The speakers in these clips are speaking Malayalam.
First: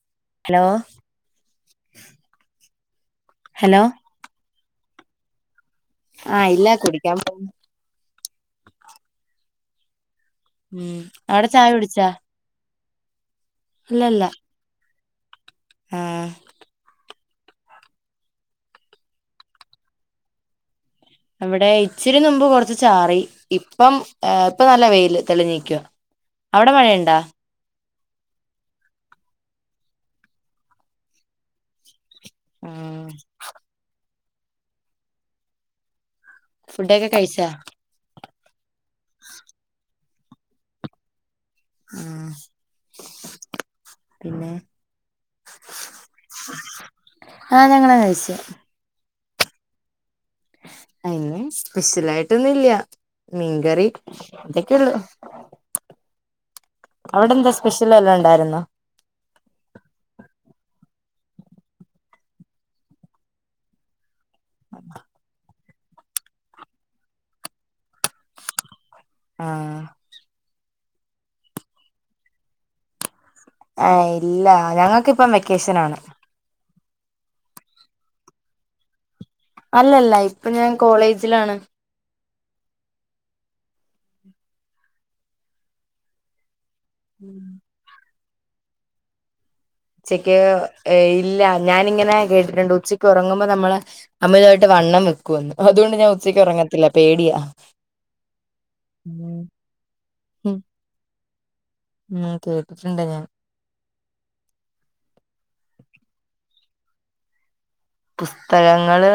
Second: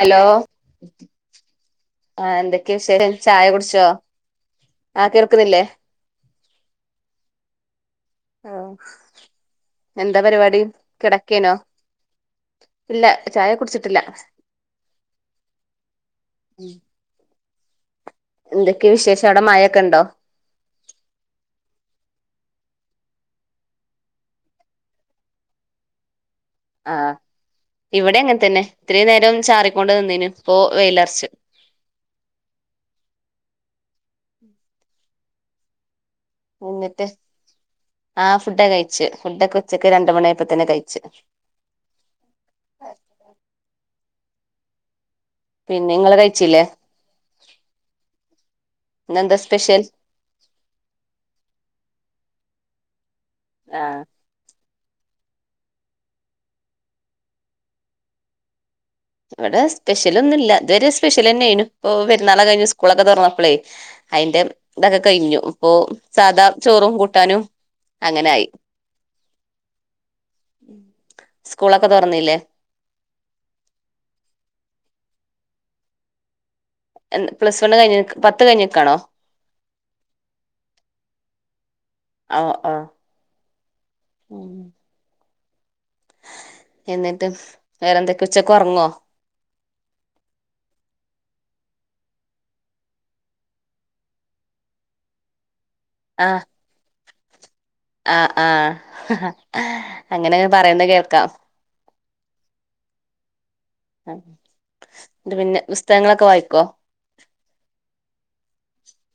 ഹലോ ആ [unintelligible] [unintelligible] ചായ ഹലോ കുടിച്ചോ ആ കേൾക്ക്‌ന്നില്ലേ ആ ഇല്ല കുടിക്കാൻ പോന്നു ആ എന്താ പരുവാടി ഉം അവിടെ കെടക്കേനോ ചായ കുടിച്ചാ ഇല്ല ചായ കുടിച്ചിട്ടില്ല ഇല്ലല്ല ആഹ് ഉം എന്തൊക്കെയ വിശേഷം അവടെ മയയൊക്കെയുണ്ടോ അവിടെ ഇച്ചിരിനുമ്പ് കൊറച്ച് ചാറി ഇപ്പം ആ ഇപ്പൊ നല്ല വെയില് തെളിഞ്ഞീക്കുവ അവടെ ആ മഴയിണ്ടാ ഇവിടെ അങ്ങനെതെന്നെ ഇത്രേംനേരം ചാറിക്കൊണ്ട് നിന്നിനു ഇപ്പൊ വെയിലറച്ചു ആ ഫുഡൊക്കെ കഴിച്ചാ ആഹ് ഫുഡൊക്കെ കഴി ച്ച് ഫുഡൊക്കെ ഉച്ചക്ക് രണ്ട് ണ്ട് മണ്യായായപ്പതന്നെ കയ്ച്ച് ഉം പിന്നെ പിന്നെ ഇങ്ങള് കഴിച്ചില്ലേ? ആഹ് ഞങ്ങള് കഴിച്ച് ഇന്നന്താ സ്പെഷ്യൽ അയിന് സ്പെഷ്യലായിട്ടൊന്നും ഇല്ല്യ ആ മീൻകറി ക്കുള്ളൂ. അവിടെന്താ സ്പെഷ്യൽ വല്ലാം ഉണ്ടായിരുന്നോ? ഇവിടെ സ്പെഷ്യലൊന്നും ഇല്ല. ഇതരെ സ്പെഷ്യലന്നെനു ഇപ്പൊ പെരുന്നാളൊക്കെ കഴിഞ്ഞു സ്കൂളൊക്കെ തൊറന്നപ്പളേ. അയിന്റെ ഇതൊക്കെ കഴിഞ്ഞു. അപ്പോ സാധാ ചോറും കൂട്ടാനും അങ്ങനെ ആയി. ആഹ് സ്കൂളൊക്കെ തൊറന്നില്ലേ? ആ ഇല്ല ഞങ്ങൾക്ക് ഇപ്പം വെക്കേഷനാണ്. എൻ പ്ലസ് വണ്ണ് കഴിഞ്ക്ക് പത്ത് കഴിഞ്ഞ്ക്കാണോ അല്ലല്ല ഇപ്പൊ ഞാൻ കോളേജിലാണ്. ആഹ് ആഹ് ഉം എന്നിട്ടും ഉം വേറെ എന്ത ഉച്ചക്ക് ഉറങ്ങോ ഉച്ചക്ക് ഏ ഇല്ല ഞാനിങ്ങനെ കേട്ടിട്ടുണ്ട് ഉച്ചക്ക് ഉറങ്ങുമ്പോൾ നമ്മൾ അമിതമായിട്ട് വണ്ണം വെക്കുന്ന്. ആഹ് ആഹ് ആഹ് ഉം അങ്ങനെ പറയുന്ന കേൾക്കാം. ഉം കേട്ടിട്ടുണ്ട് ഞാൻ അ എന്നിട്ട് പിന്നെ പുസ്തകങ്ങളൊക്കെ വായിക്കോ? പുസ്തകങ്ങള്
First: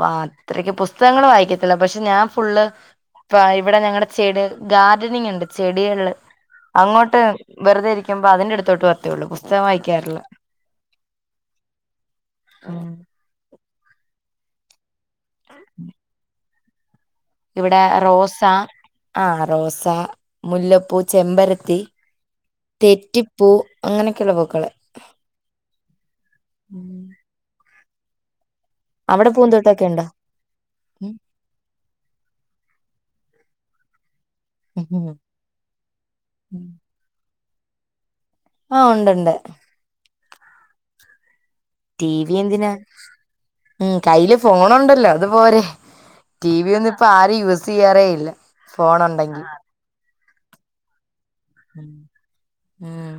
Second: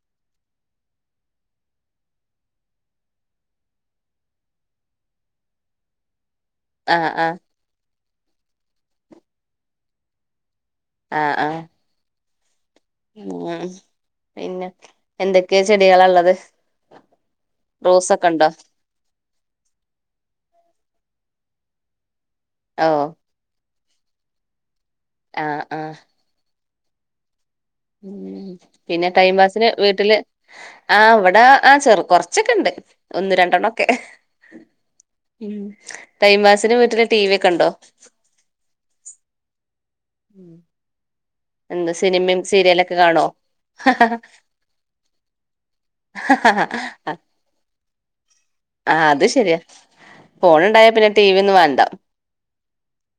വാ അത്രക്ക് പുസ്തകങ്ങള് വായിക്കത്തില്ല പക്ഷെ ഞാൻ ഫുള്ള് പ്പ ഇവിടെ ഞങ്ങടെ ചെട് ഗാർഡനിങ് ഉണ്ട് ചെടികള് ആ അങ്ങോട്ട് ആ വെറുതെ ഇരിക്കു വുമ്പ അതിന്റെ അടുത്തോട്ട് വത്തേയുള്ളൂ പുസ്തകം വായിക്കാറില്ല ആഹ് ആഹ് ഉം ഉം പിന്നെ എന്തൊക്കെ ചെടികള ള്ളത് ഇവിടെ റോസ ആഹ് റോസ, മുല്ലപ്പൂ ചെമ്പരത്തി ഓ തെറ്റിപ്പൂ അങ്ങനെയൊക്കെയള്ള പൂക്കള്. ആഹ് ആഹ് ഉം ഉം പിന്നെ ടൈം പാസിന് പൂന്തോട്ടൊക്കെ ഉണ്ടോ വീട്ടില് ആ വടെ ആ ചെറു കൊറച്ചൊക്കെ ണ്ട് ഒന്ന് രണ്ടെണ്ണം ഒക്കെ ഉ ടൈം പാസിനു വീട്ടില് ടി വി കണ്ടോ ആഹ് ഉണ്ട്ണ്ട് ഉം എന്താ ടി വി സിനിമയും എന്തിനാ സീരിയലൊക്കെ കാണോ ഉം കയ്യില് ഫോണുണ്ടല്ലോ അത്പോരെ ടി വി ഒന്നും ഇപ്പോ ആരും യൂസ് ചെയ്യാറേ ഇല്ല ആ ഫോൺ അത് ഉണ്ടെങ്കിൽ ശരിയാ ഫോൺ ഉണ്ടായ പിന്നെ ടി വി ഒന്നും വേണ്ട ഉം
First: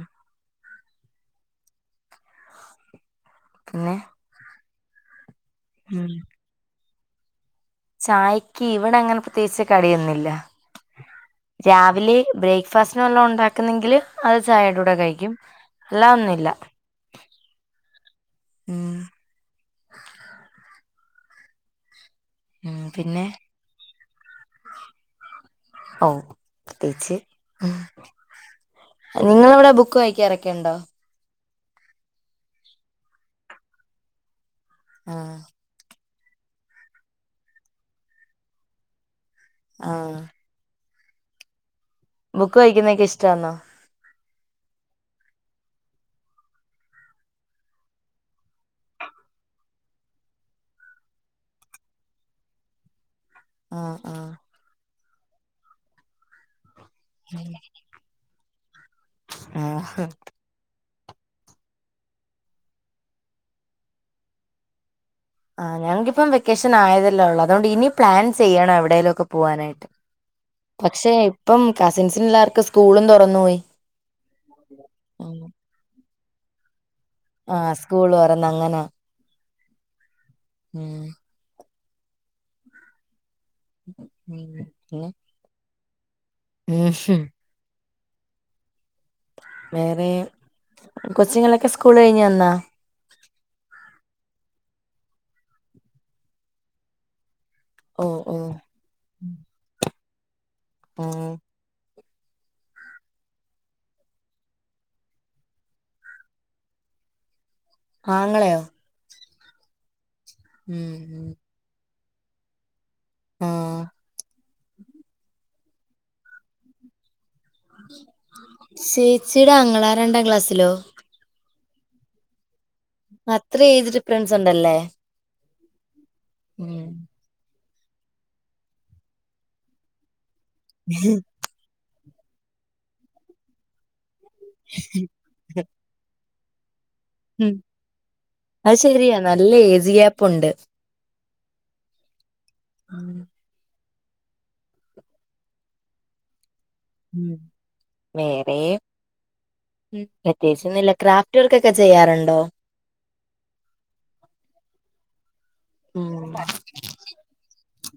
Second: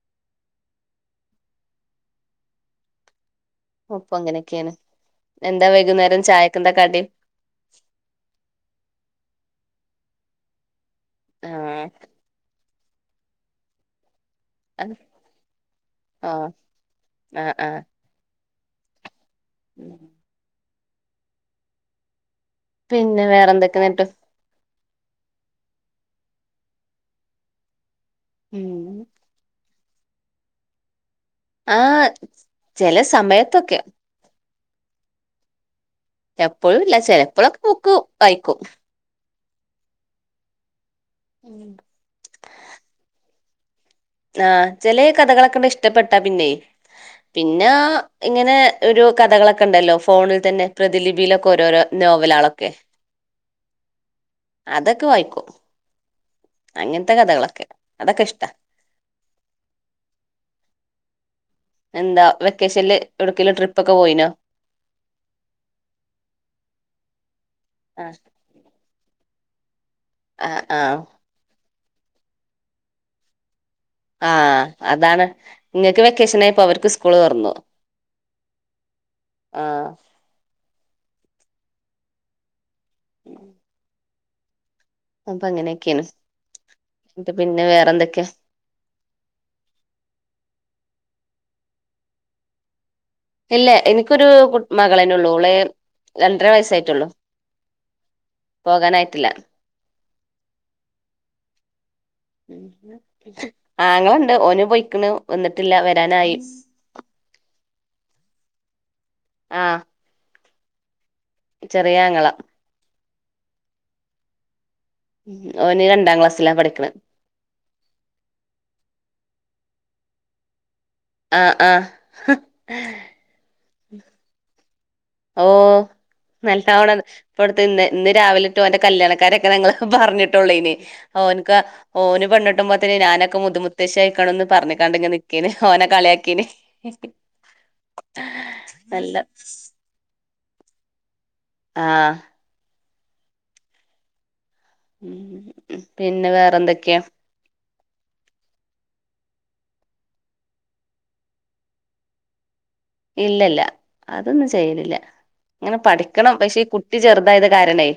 പിന്നെ ഉപ്പങ്ങനക്കെയാണ് എന്താ ഉം വൈകുന്നേരം ചായക്കെന്താ കടി ചായക്ക് ഇവിടെ അങ്ങനെ പ്രത്യേകിച്ച് കടിയൊന്നില്ല ആ രാവിലെ ബ്രേക്ക് ഫാസ്റ്റിന് വല്ലൊ ഉണ്ടാക്കുന്നെങ്കില് അത് ചായയുടെ കൂടെ കഴിക്കും അല്ലാതെ ആ ഒന്നുല്ല ആ ആ ഉം [unintelligible] പിന്നെ വേറെന്തൊക്കെയ നെട്ട് ഒ [unintelligible] ഉം നിങ്ങളവിടെ ബുക് ക്ക് വായിക്കാറൊക്കെണ്ടോ ആഹ് ചെല സമയത്തൊക്കെ ആഹ് എപ്പോഴു ഇല്ല ചിലപ്പോളൊക്കെ ബുക്കു വയിക്കു ആഹ് [unintelligible] ബുക്ക് വഴിക്കുന്നക്ക ഇഷ്ടന്നോ ആഹ് ചില കഥകളൊക്കെണ്ട് ഇഷ്ടപ്പെട്ടാ പിന്നെ പിന്നെ ഇങ്ങനെ ഒരു കഥകളൊക്കെ ണ്ടല്ലോ ഫോണിൽ തന്നെ പ്രതിലിപിയിലൊക്കെ ഓരോരോ നോവലാളൊക്കെ ആഹ് ആഹ് അതൊക്കെ വായിക്കും അങ്ങൻത്തെ കഥകളൊക്കെ അതൊക്കെ ഇഷ്ട ആഹ് എന്താ വെക്കേഷൻല് എവിടക്കേലും ട്രിപ്പ് ഒക്കെ പോയിനോ ആ ഞങ്ങക്കിപ്പം വെക്കേഷൻ ആയതല്ലോ ഉള്ള അതോണ്ട് ഇനി ആ പ്ലാൻ ചെയ്യണം എവിടേലൊക്കെ പോവാനായിട്ട് ആ ആ പക്ഷെ ഇപ്പം കസിൻസിന് ല്ലാവർക്കും സ്കൂളും തുറന്നു പോയി ആഹ് അതാണ് ങ്ങക്ക് വെകേഷനായിപ്പോ അവർ സ് ആഹ് സ്കൂള് തുറന്ന ങ്ങനാ ആഹ് ഉം നീങ് അപ്പൊ അങ്ങനെ ക്കേണ് ഉം എന്നിട്ട് പിന്നെ വേറെന്തൊക്കെ? വേറെ കൊച്ചുങ്ങളൊക്കെ സ്കൂള് കഴിഞ്ഞു വന്നാ ഇല്ല എനിക്ക് ഒരു കു മകളന്നെ ഉള്ളൂ ഒളെ രണ്ടര വയസ്സായിട്ടുള്ളു. ഓഹ് ഓഹ് പോകാനായിട്ടില്ല മ് ആങ്ങളണ്ട് ഓന്പോയിക്ക്ണ് വന്നിട്ടില്ല വരാനായി ആങ്ങളെയോ ആഹ് ഉം ചെറിയാങ്ങള ആഹ് ഓന് രണ്ടാം ക്ലാസ്സിലാ പഠിക്ക്‌ണ ചേച്ചിയുടെ ആങ്ങള രണ്ടാം ക്ലാസ്സിലോ ആഹ് ആഹ് അത്ര ഏജ് ഡിഫ്രറൻസ് ഉണ്ടല്ലേ? ഓ ഉം നല്ലോണം ഇപ്പട് ഇന്ന് ഇന്ന് രാവിലെട്ടോ ഓന്റെ കല്യാണകാര്യോക്കെ ഞങ്ങള് പറഞ്ഞിട്ട് ട്ടൊള്ളേനി ഓന്ക്ക് ഓന് പെണ്ണേട്ടുമ്പോത്തിനു ഞാനൊക്കെ മുതുമുത്തശ്ശി പറഞ്ഞ്കാണ്ട് ങ്ങനെനിക്കേന് ഓനെ കളിയാക്കീനി എ ഉം അത് ശരിയാ നല്ല ഏജ് ഗ്യാപ്പു പ്പുണ്ട് ആ മ് പിന്നെ വേറെന്തൊ വേറെപ്രത്യേകിച്ചൊന്നുല്ല ക്രാഫ്റ്റ വർ ക്കൊക്കെ ചെയ്യാറുണ്ടോ? ഇല്ലല്ല അതൊന്നും ചെയ്യലില്ല ഇങ്ങനെ ഉം പഠിക്കണം പക്ഷെ കുട്ടി ചെറുതായത് കാരണേ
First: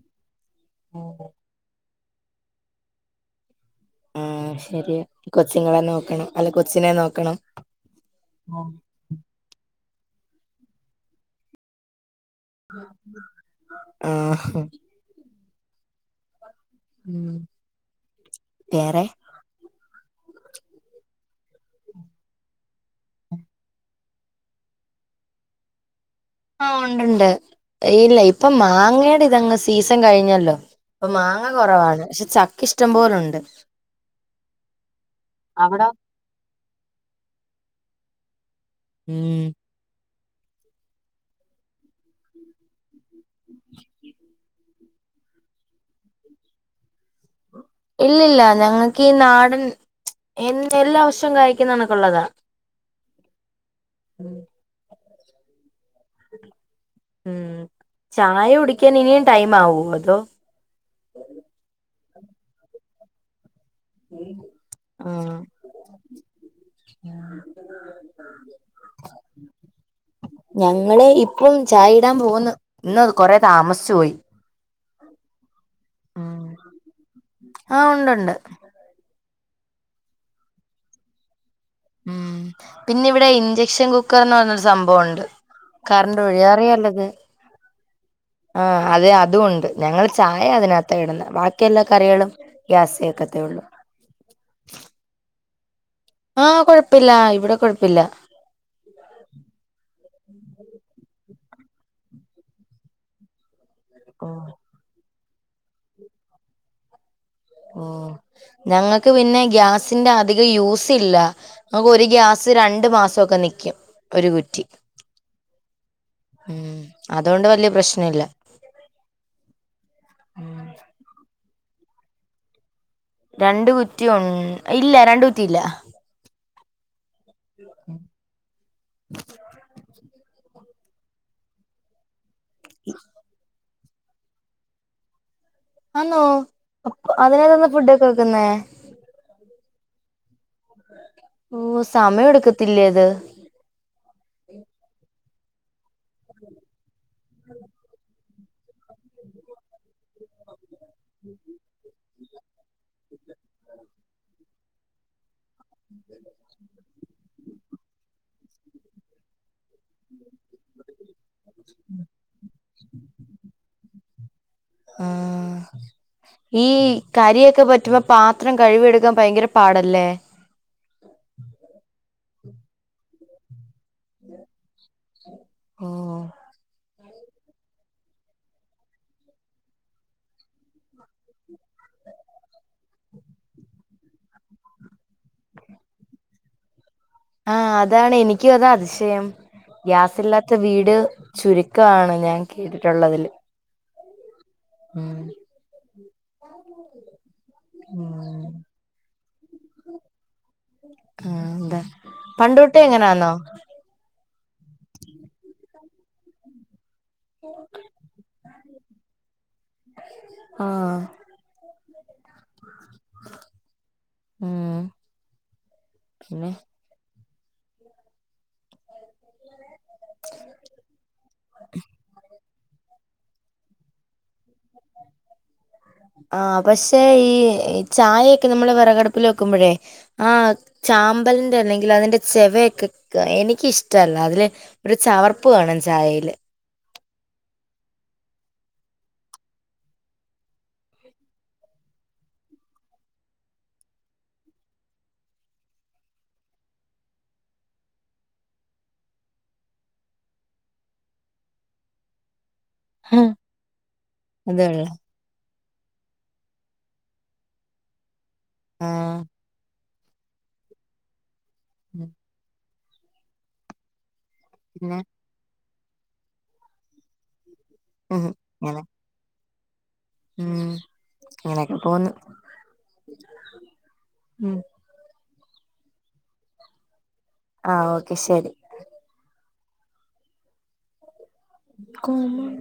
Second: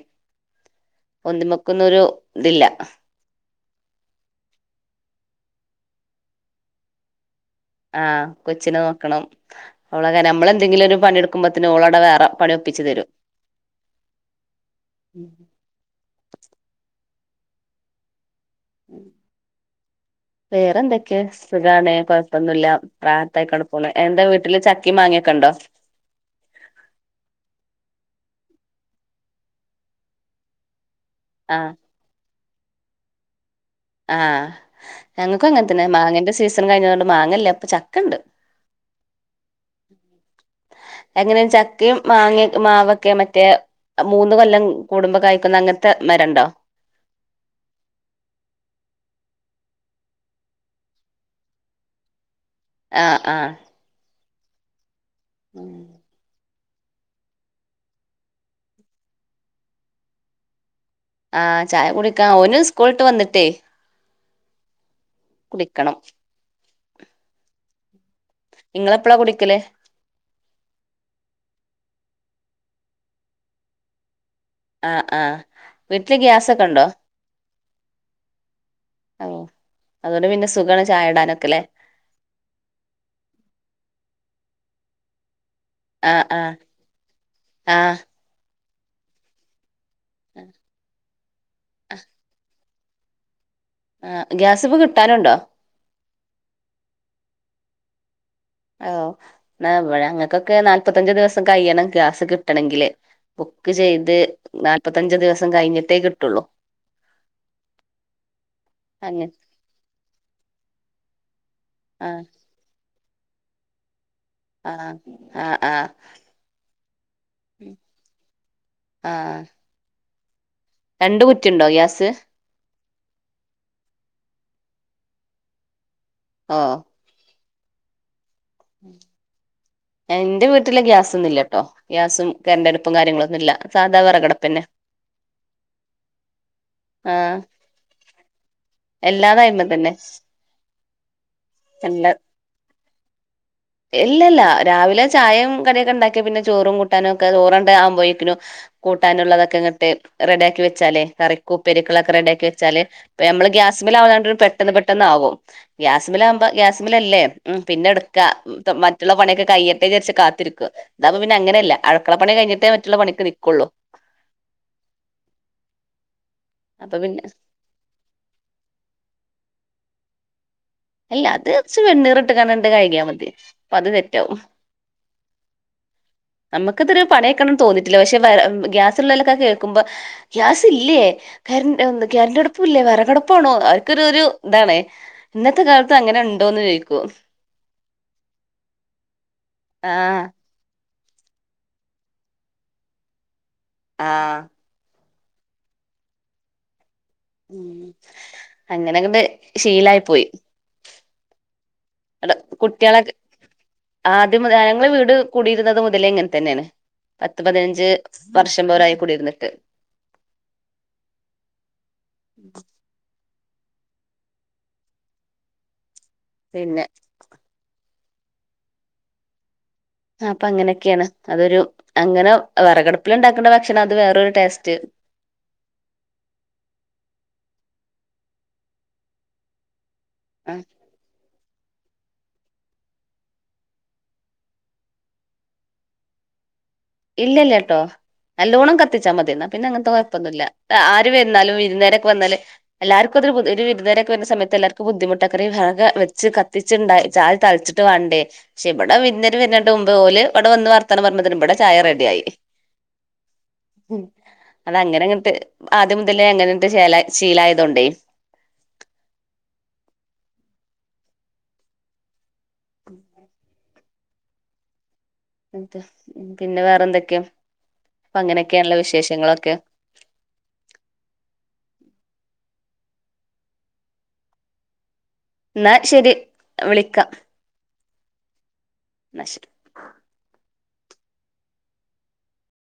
ഒന്നുമക്കൊരു ഇതില്ല ആഹ ശരി കൊച്ചുങ്ങളെ നോക്കണം അല്ല കൊച്ചിനെ നോക്കണം ആ കൊച്ചിനെ നോക്കണം അവളെ അങ്ങനെ നമ്മളെന്തെങ്കിലും ഒരു പണിയെടുക്കുമ്പോഴേക്കും ഓൾ അവിടെ വേറെ പണി ഒപ്പിച്ച് തരും ആ [inaudible] ഉം വേറെ വേറെ എന്തൊക്കെ സുഖാണ് കുഴപ്പമില്ല റാഹത്ത് ആൾക്കാണ്ട് പോണ് എന്താ വീട്ടിൽ ചക്കയും മാങ്ങ ഉണ്ടോ ആ ഉണ്ട് ഉണ്ട് ഇല്ല ഇപ്പൊ മാങ്ങയുടെ ഇതങ്ങ് സീസൺ കഴിഞ്ഞല്ലോ അപ്പൊ മാങ്ങ ആഹ് കുറവാണ് പക്ഷെ ച.. ഇഷ്ടംപോലുണ്ട് ആ ഞങ്ങക്ക് അങ്ങനെത്തന്നെ അവിടോ മാങ്ങന്റെ സീസൺ കഴിഞ്ഞത കൊണ്ട് മാങ്ങല്ലേ ഇപ്പൊ ചക്കണ്ട് ഉം എങ്ങനെയ ചക്കയും മാങ്ങ മാവ.. ക്കെ മറ്റേ മൂന്ന് കൊല്ലം കൂടുമ്പോ കഴക്കുന്ന അങ്ങനത്തെ മരം ഉണ്ടോ ഇല്ലല്ല ഞങ്ങക്ക് ഈ നാടൻ എല്ലാ വർഷവും കായ്ക്കുന്ന കണക്കുള്ളത ആ ആ [inaudible] ഉം ഉം ചായ കുടിക്കാൻ ഇനിയും ടൈം ആവോ അതോ ആ ചായ കുടി ഓൻ സ്കൂൾ വിട്ടു വന്നിട്ട് ഉം കുടിക്കണം [inaudible] നിങ്ങളെപ്പഴാ കുളിക്കലേ ഞങ്ങള് ഇപ്പം ചായ ഇടാൻ പോകുന്നു ഇന്ന് കൊറ താമസിച്ചു പോയി ആ ആ വീട്ടില് ഗ്യാസൊക്കെ ഉണ്ടോ ആഹ് ഉണ്ടുണ്ട് ഓ അതുകൊണ്ട് പിന്നെ സുഖണ ചായ ഇടാനൊക്കെ അല്ലേ ഉം പിന്നെ ഇവിടെ ഇഞ്ചക്ഷൻ കുക്കർന്ന് പറഞ്ഞരു സംഭവുണ്ട് കറണ്ട് ആഹ് ആഹ് വഴിയാറിയാല്ലോ അത് ആഹ് ആ അത് അതും ഉണ്ട് ഞങ്ങളൾ ചായ അതിനകത്ത ഇടുന്ന ബാക്കി എല്ലാ കറികളും ഗ്യാസിലെ വെക്കത്തുള്ളൂ ആ ഗ്യാസ് ഇപ്പൊ കിട്ടാനുണ്ടോ ആഹാ കൊഴപ്പില്ല ഇവിടെ കുഴപ്പില്ല ആ ഓ ഇന്നാ ഇവിടെ ഞങ്ങക്കൊക്കെ നാല്പത്തഞ്ച് ദിവസം കയ്യണം ഗ്യാസ് കിട്ടണെങ്കില് ചെയ്ത് ഓഹ് നാല്പത്തഞ്ച് ദിവ സം കഴിഞ്ഞിട്ടേ കിട്ടുള്ളൂ. ഓ ഞങ്ങക്ക് അങ്ങ പിന്നെ ഗ്യാസിന്റെ അധികം യൂസ് ഇല്ല ഞ്ഞങ്ങക്ക് ഒരു ആ ഗ്യാസ് രണ്ട് മാസം തുക നിക്കും ഒരു കുറ്റി ആ ആ ആ ഉം അതുകൊണ്ട് വലിയ പ്രശ്ന ഇല്ല ആ രണ്ട് കുറ്റി ഉണ്ടോ ഗ്യാ സ്? രണ്ട് കുറ്റിയൊൺ ഇല്ല രണ്ട് കുറ്റിയില്ല. ഓഹ്. ഉം ഉം എന്റെ വീട്ടില് ഗ്യാസൊന്നില്ല്യാട്ടോ ഗ്യാസും കരണ്ടടുപ്പും കാര്യങ്ങളൊന്നുമില്ല. സാധാ വെറകടുപ്പന്നെ. ആന്നോ അ അതിനാത്താന്നോ ഫുഡൊക്കെ വെക്കുന്നേ? എല്ലാതായ്മ തന്നെ. ഓ എല്ലാ സമയം എടുക്കത്തില്ലേ ത് ഇല്ലല്ല രാവിലെ ചായയും കടിയോക്കെ ഉണ്ടാക്കി പിന്നെ ചോറും കുട് ട്ടാനൊക്കെ ചോറണ്ട് ആവുമ്പോയെക്കിനും. കൂട്ടാനുള്ളതൊക്കെ ഇങ്ങട്ട് റെഡിയാക്കി വെ ചാലെ കറിക്കും ഉപ്പേരിക്കും ഉള്ളെ ഒക്കെ റെഡി വെച്ചാല് നമ്മള് ഗ്യാസ് മിൽ ആവണ്ട് പെട്ടെന്ന് പെട്ടന്ന് ആവും. ഗ്യാസ്മല് ആകുമ്പ ഗ്യാസ്മില അല്ലേ? ഉം പിന്നെ എടുക്ക. മറ്റുള്ള പണിയൊക്കെ കയ്യട്ടെ വിചാരിച്ച് കാത്തിരിക്ക. ഇതാവുമ്പോ പിന്നെ അങ്ങന അല്ല അഴക്കള പണിഴിഞ്ഞിട്ടേ മറ്റുള്ള പണിക്ക് നിക്കുള്ളു. ആഹ് ഈ അപ്പൊ പിന്നെ കരിയോക്കെ പറ്റുമ്പോ പാത്രം കഴിവിയെടുക്കാൻ ഭയങ്കര പാടല്ലേ അല്ല അത് കുച്ച് വെണ്ണീർ ഇട്ട് കാനണ്ട് കഴകിയാൽ മതി അത് തെറ്റവും ഓ നമുക്കതൊ പണിയക്കണംന്ന് തോന്നിയിട്ടില്ല പക്ഷെ ഗ്യാസ്ള്ളലൊക്ക കേൾക്കുമ്പോ ഗ്യാസ് ഇല്ലേ കരണ്ടാടുപ്പില്ലേ വറകടപ്പാണോ അവർക്കൊ ഒരു ഒരു ഇതാണ് ഇന്ന ഇന്നത്തെ കാലത്ത് അങ്ങനെണ്ടോന്ന് ചോദി ക്കും ആ അതാണ് എനിക്കും അതാ അതിശയം ആഹ് ഗ്യാസില്ലാത്ത വീട് ചുരുക്കമാണ് ഞാൻ കേട്ടിട്ടുള്ളതില് ആഹ് ഉം ഉ ഉം അങ്ങനെക്കണ്ട് ശീലായി പോയി ആ അതാ പണ്ടുട്ടെ കുട്ടികളെ എങ്ങനാന്നോ ആദ്യം ഞങ്ങള് വീട് കൂടിയിരുന്നത് മുതലേ ഇ ങ്ങനെതന്നെയാണ് പത്ത് പതിനഞ്ച് വർഷ അമ്പരായി കുടി ഇരുനിട്ട് ആഹ് ഉം പിന്നെ അപ്പൊ അങ്ങനെയൊക്കെയാണ് അതൊരു അങ്ങന വിറകടപ്പില ഇണ്ടാക്കണ ഭക്ഷണം അത് വേറരു ടേസ്റ്റ് ആ പക്ഷെ ഈ ചായൊക്കെ നമ്മള് വിറകടുപ്പിൽ വെക്കുമ്പോഴേ ആ ചാമ്പലിന്റെ അല്ലെങ്കി ഇല്ല അതിന്റെ ചെവയൊക്കെ എനിക്കിഷ്ടല്ല അതില് ഒരു ചവർപ്പ് കാണും ചായയില് ഇല്ലല്ല കേട്ടോ നല്ലോണം കത്തിച്ചാ മതി എന്നാ പിന്നെ അങ്ങനത്തെ കുഴപ്പൊന്നും ഇല്ല ആര് വരുന്നാലും വിരുന്നേരൊക്കെ വന്നാല എല്ലാർക്കും ഒരു വിരുന്നേരൊക്കെ വരുന്ന സമയത്ത് എല്ലാർക്കും ബുദ്ധിമുട്ടൊക്കെ ഹാങ്ങാ വെച്ച് കത്തിച്ചുണ്ടായി ചായ തളിച്ചിട്ട് വാണ്ടേ പക്ഷേ ഇവിടെ വിരുന്നേം വരുന്ന് മുമ്പ് ഓലെ ഇവിടെ വന്ന് വർത്താനം പറഞ്ഞതിന് ഇവിടെ ചായ റെഡിആയി അതേള്ളൂ അതങ്ങനെങ്ങട്ട് ആദ്യം മുതലേ അങ്ങനട്ട് ശീല ശീലായത കൊണ്ടേ ആഹ് [inaudible] [inaudible] പിന്നെ മ റ്റ പിന്നെ വേറെ എന്തൊക്കെയാ അപ്പൊ ഉം അങ്ങനെയൊക്കെയണുള്ള അങ്ങനെ വിശേഷങ്ങളൊക്കെ ഉം ഇങ്ങനെയൊക്കെ പോന്നു ഉം എന്നാ ശെരി വിളിക്കാം ആ ഓക്കെ ശരി ന്നാ ശരി കോമൺ